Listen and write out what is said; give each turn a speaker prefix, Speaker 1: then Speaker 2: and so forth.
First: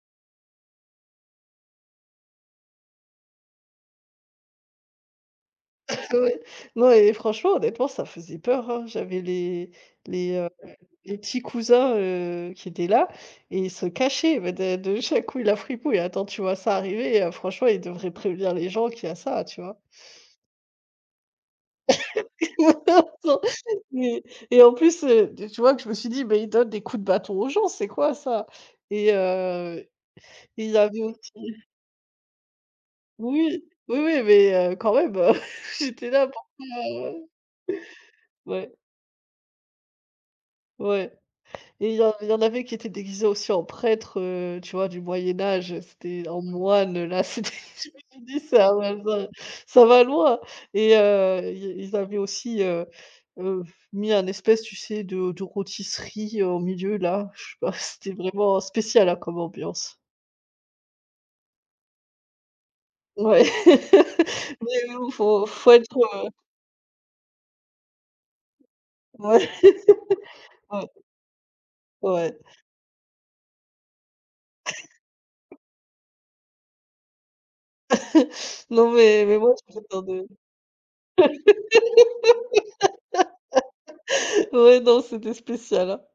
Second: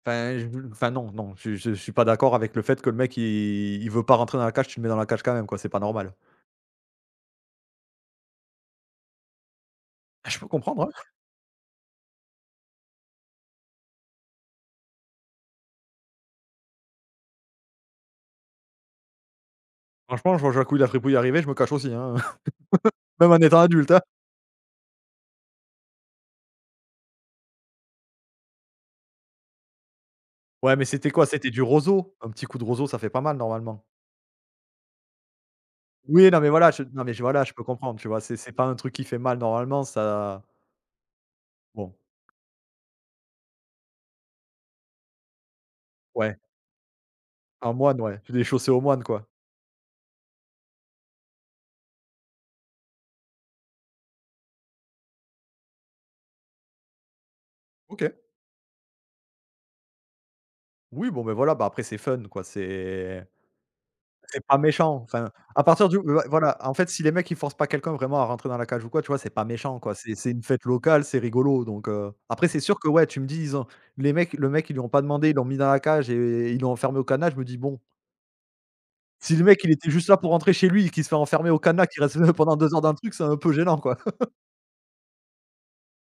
Speaker 1: Enfin, et je enfin, non, non, je je suis pas d'accord avec le fait que le mec, il il veut pas rentrer dans la cage. Tu le mets dans la cage, quand même, quoi, c'est pas normal.
Speaker 2: Ouais. Non et franchement, honnêtement, ça faisait peur hein! J'avais les les,
Speaker 1: Je peux
Speaker 2: heu,
Speaker 1: comprendre, ouais.
Speaker 2: les petits cousins, heu, qui étaient là et ils se cachaient, mais de de jacqouille la fripouille et attends, tu vois? Ça arriver, heu, franchement, ils devraient prévenir les gens qu'il y a ça, tu vois?
Speaker 1: Franchement, je vois jacqouille la fripouille arriver, je me cache aussi hein!
Speaker 2: Non,
Speaker 1: Même en
Speaker 2: non,
Speaker 1: étant adulte hein!
Speaker 2: mais et en plus, heu, de tu vois? Que je me suis dit: «Mais ils donnent des coups de bâton aux gens, c'est quoi ça?» et heu, et il
Speaker 1: Ouais,
Speaker 2: y
Speaker 1: mais
Speaker 2: avait
Speaker 1: c'était quoi? C'était
Speaker 2: aussi
Speaker 1: du roseau? Un petit coup de roseau, ça fait pas mal,
Speaker 2: Oui,
Speaker 1: normalement.
Speaker 2: oui, oui, mais heu, quand même, heu, j'étais là,
Speaker 1: Oui, non, mais voilà, j non,
Speaker 2: bon,
Speaker 1: mais
Speaker 2: heu,
Speaker 1: voilà, je peux comprendre, tu vois? C'est c'est pas un
Speaker 2: ouais.
Speaker 1: truc qui fait mal, normalement, ça
Speaker 2: Ouais, et
Speaker 1: Bon.
Speaker 2: il y en il y en avait qui étaient déguisés aussi en prêtres, heu, tu vois? Du moyen âge, heu, c'était
Speaker 1: Ouais.
Speaker 2: en moines, heu, là, c'était,
Speaker 1: Un
Speaker 2: je me
Speaker 1: moine, ouais.
Speaker 2: suis
Speaker 1: Que
Speaker 2: dit:
Speaker 1: des chaussées
Speaker 2: «Ça
Speaker 1: aux
Speaker 2: va
Speaker 1: moines, quoi.
Speaker 2: l ça va loin!» et heu, ils ils avaient aussi, heu heu, mis un espèce tu sais de de rôtisserie au milieu là. Je sais pas,
Speaker 1: OK.
Speaker 2: c'était vraiment, heu, spéciale, hein, comme ambiance.
Speaker 1: Oui, bon, beh voilà! Bah, après c'est fun quoi, c'est
Speaker 2: Ouais.
Speaker 1: c'est pas
Speaker 2: Oui,
Speaker 1: méchant.
Speaker 2: oui,
Speaker 1: Enfin,
Speaker 2: faut
Speaker 1: à
Speaker 2: faut être,
Speaker 1: partir du ouais,
Speaker 2: heu
Speaker 1: voilà. En fait, si les mecs ils forcent pas quelqu'un vraiment à rentrer dans la cage, ou quoi, tu vois? C'est pas
Speaker 2: Ouais.
Speaker 1: méchant quoi, c'est c'est une fête
Speaker 2: Ouais.
Speaker 1: locale, c'est rigolo donc heu,
Speaker 2: Ouais.
Speaker 1: après, c'est sûr que ouais, tu me dis, ils ont les mecs le mec, ils lui ont pas demandé, il l'ont mis dans la cage et ils l'ont enfermé au cadenas, je me dis: «Bon.»
Speaker 2: Non, mais
Speaker 1: Si
Speaker 2: mais
Speaker 1: le
Speaker 2: bon,
Speaker 1: mec, il était
Speaker 2: [unintelligible]
Speaker 1: juste là
Speaker 2: de
Speaker 1: pour rentrer chez lui, et qu'il se fait enfermer au cadenas, qu'il reste, heu, pendant 2 heures dans le truc, c'est un peu gênant, quoi!
Speaker 2: ouais, non, c'était spécial, hein!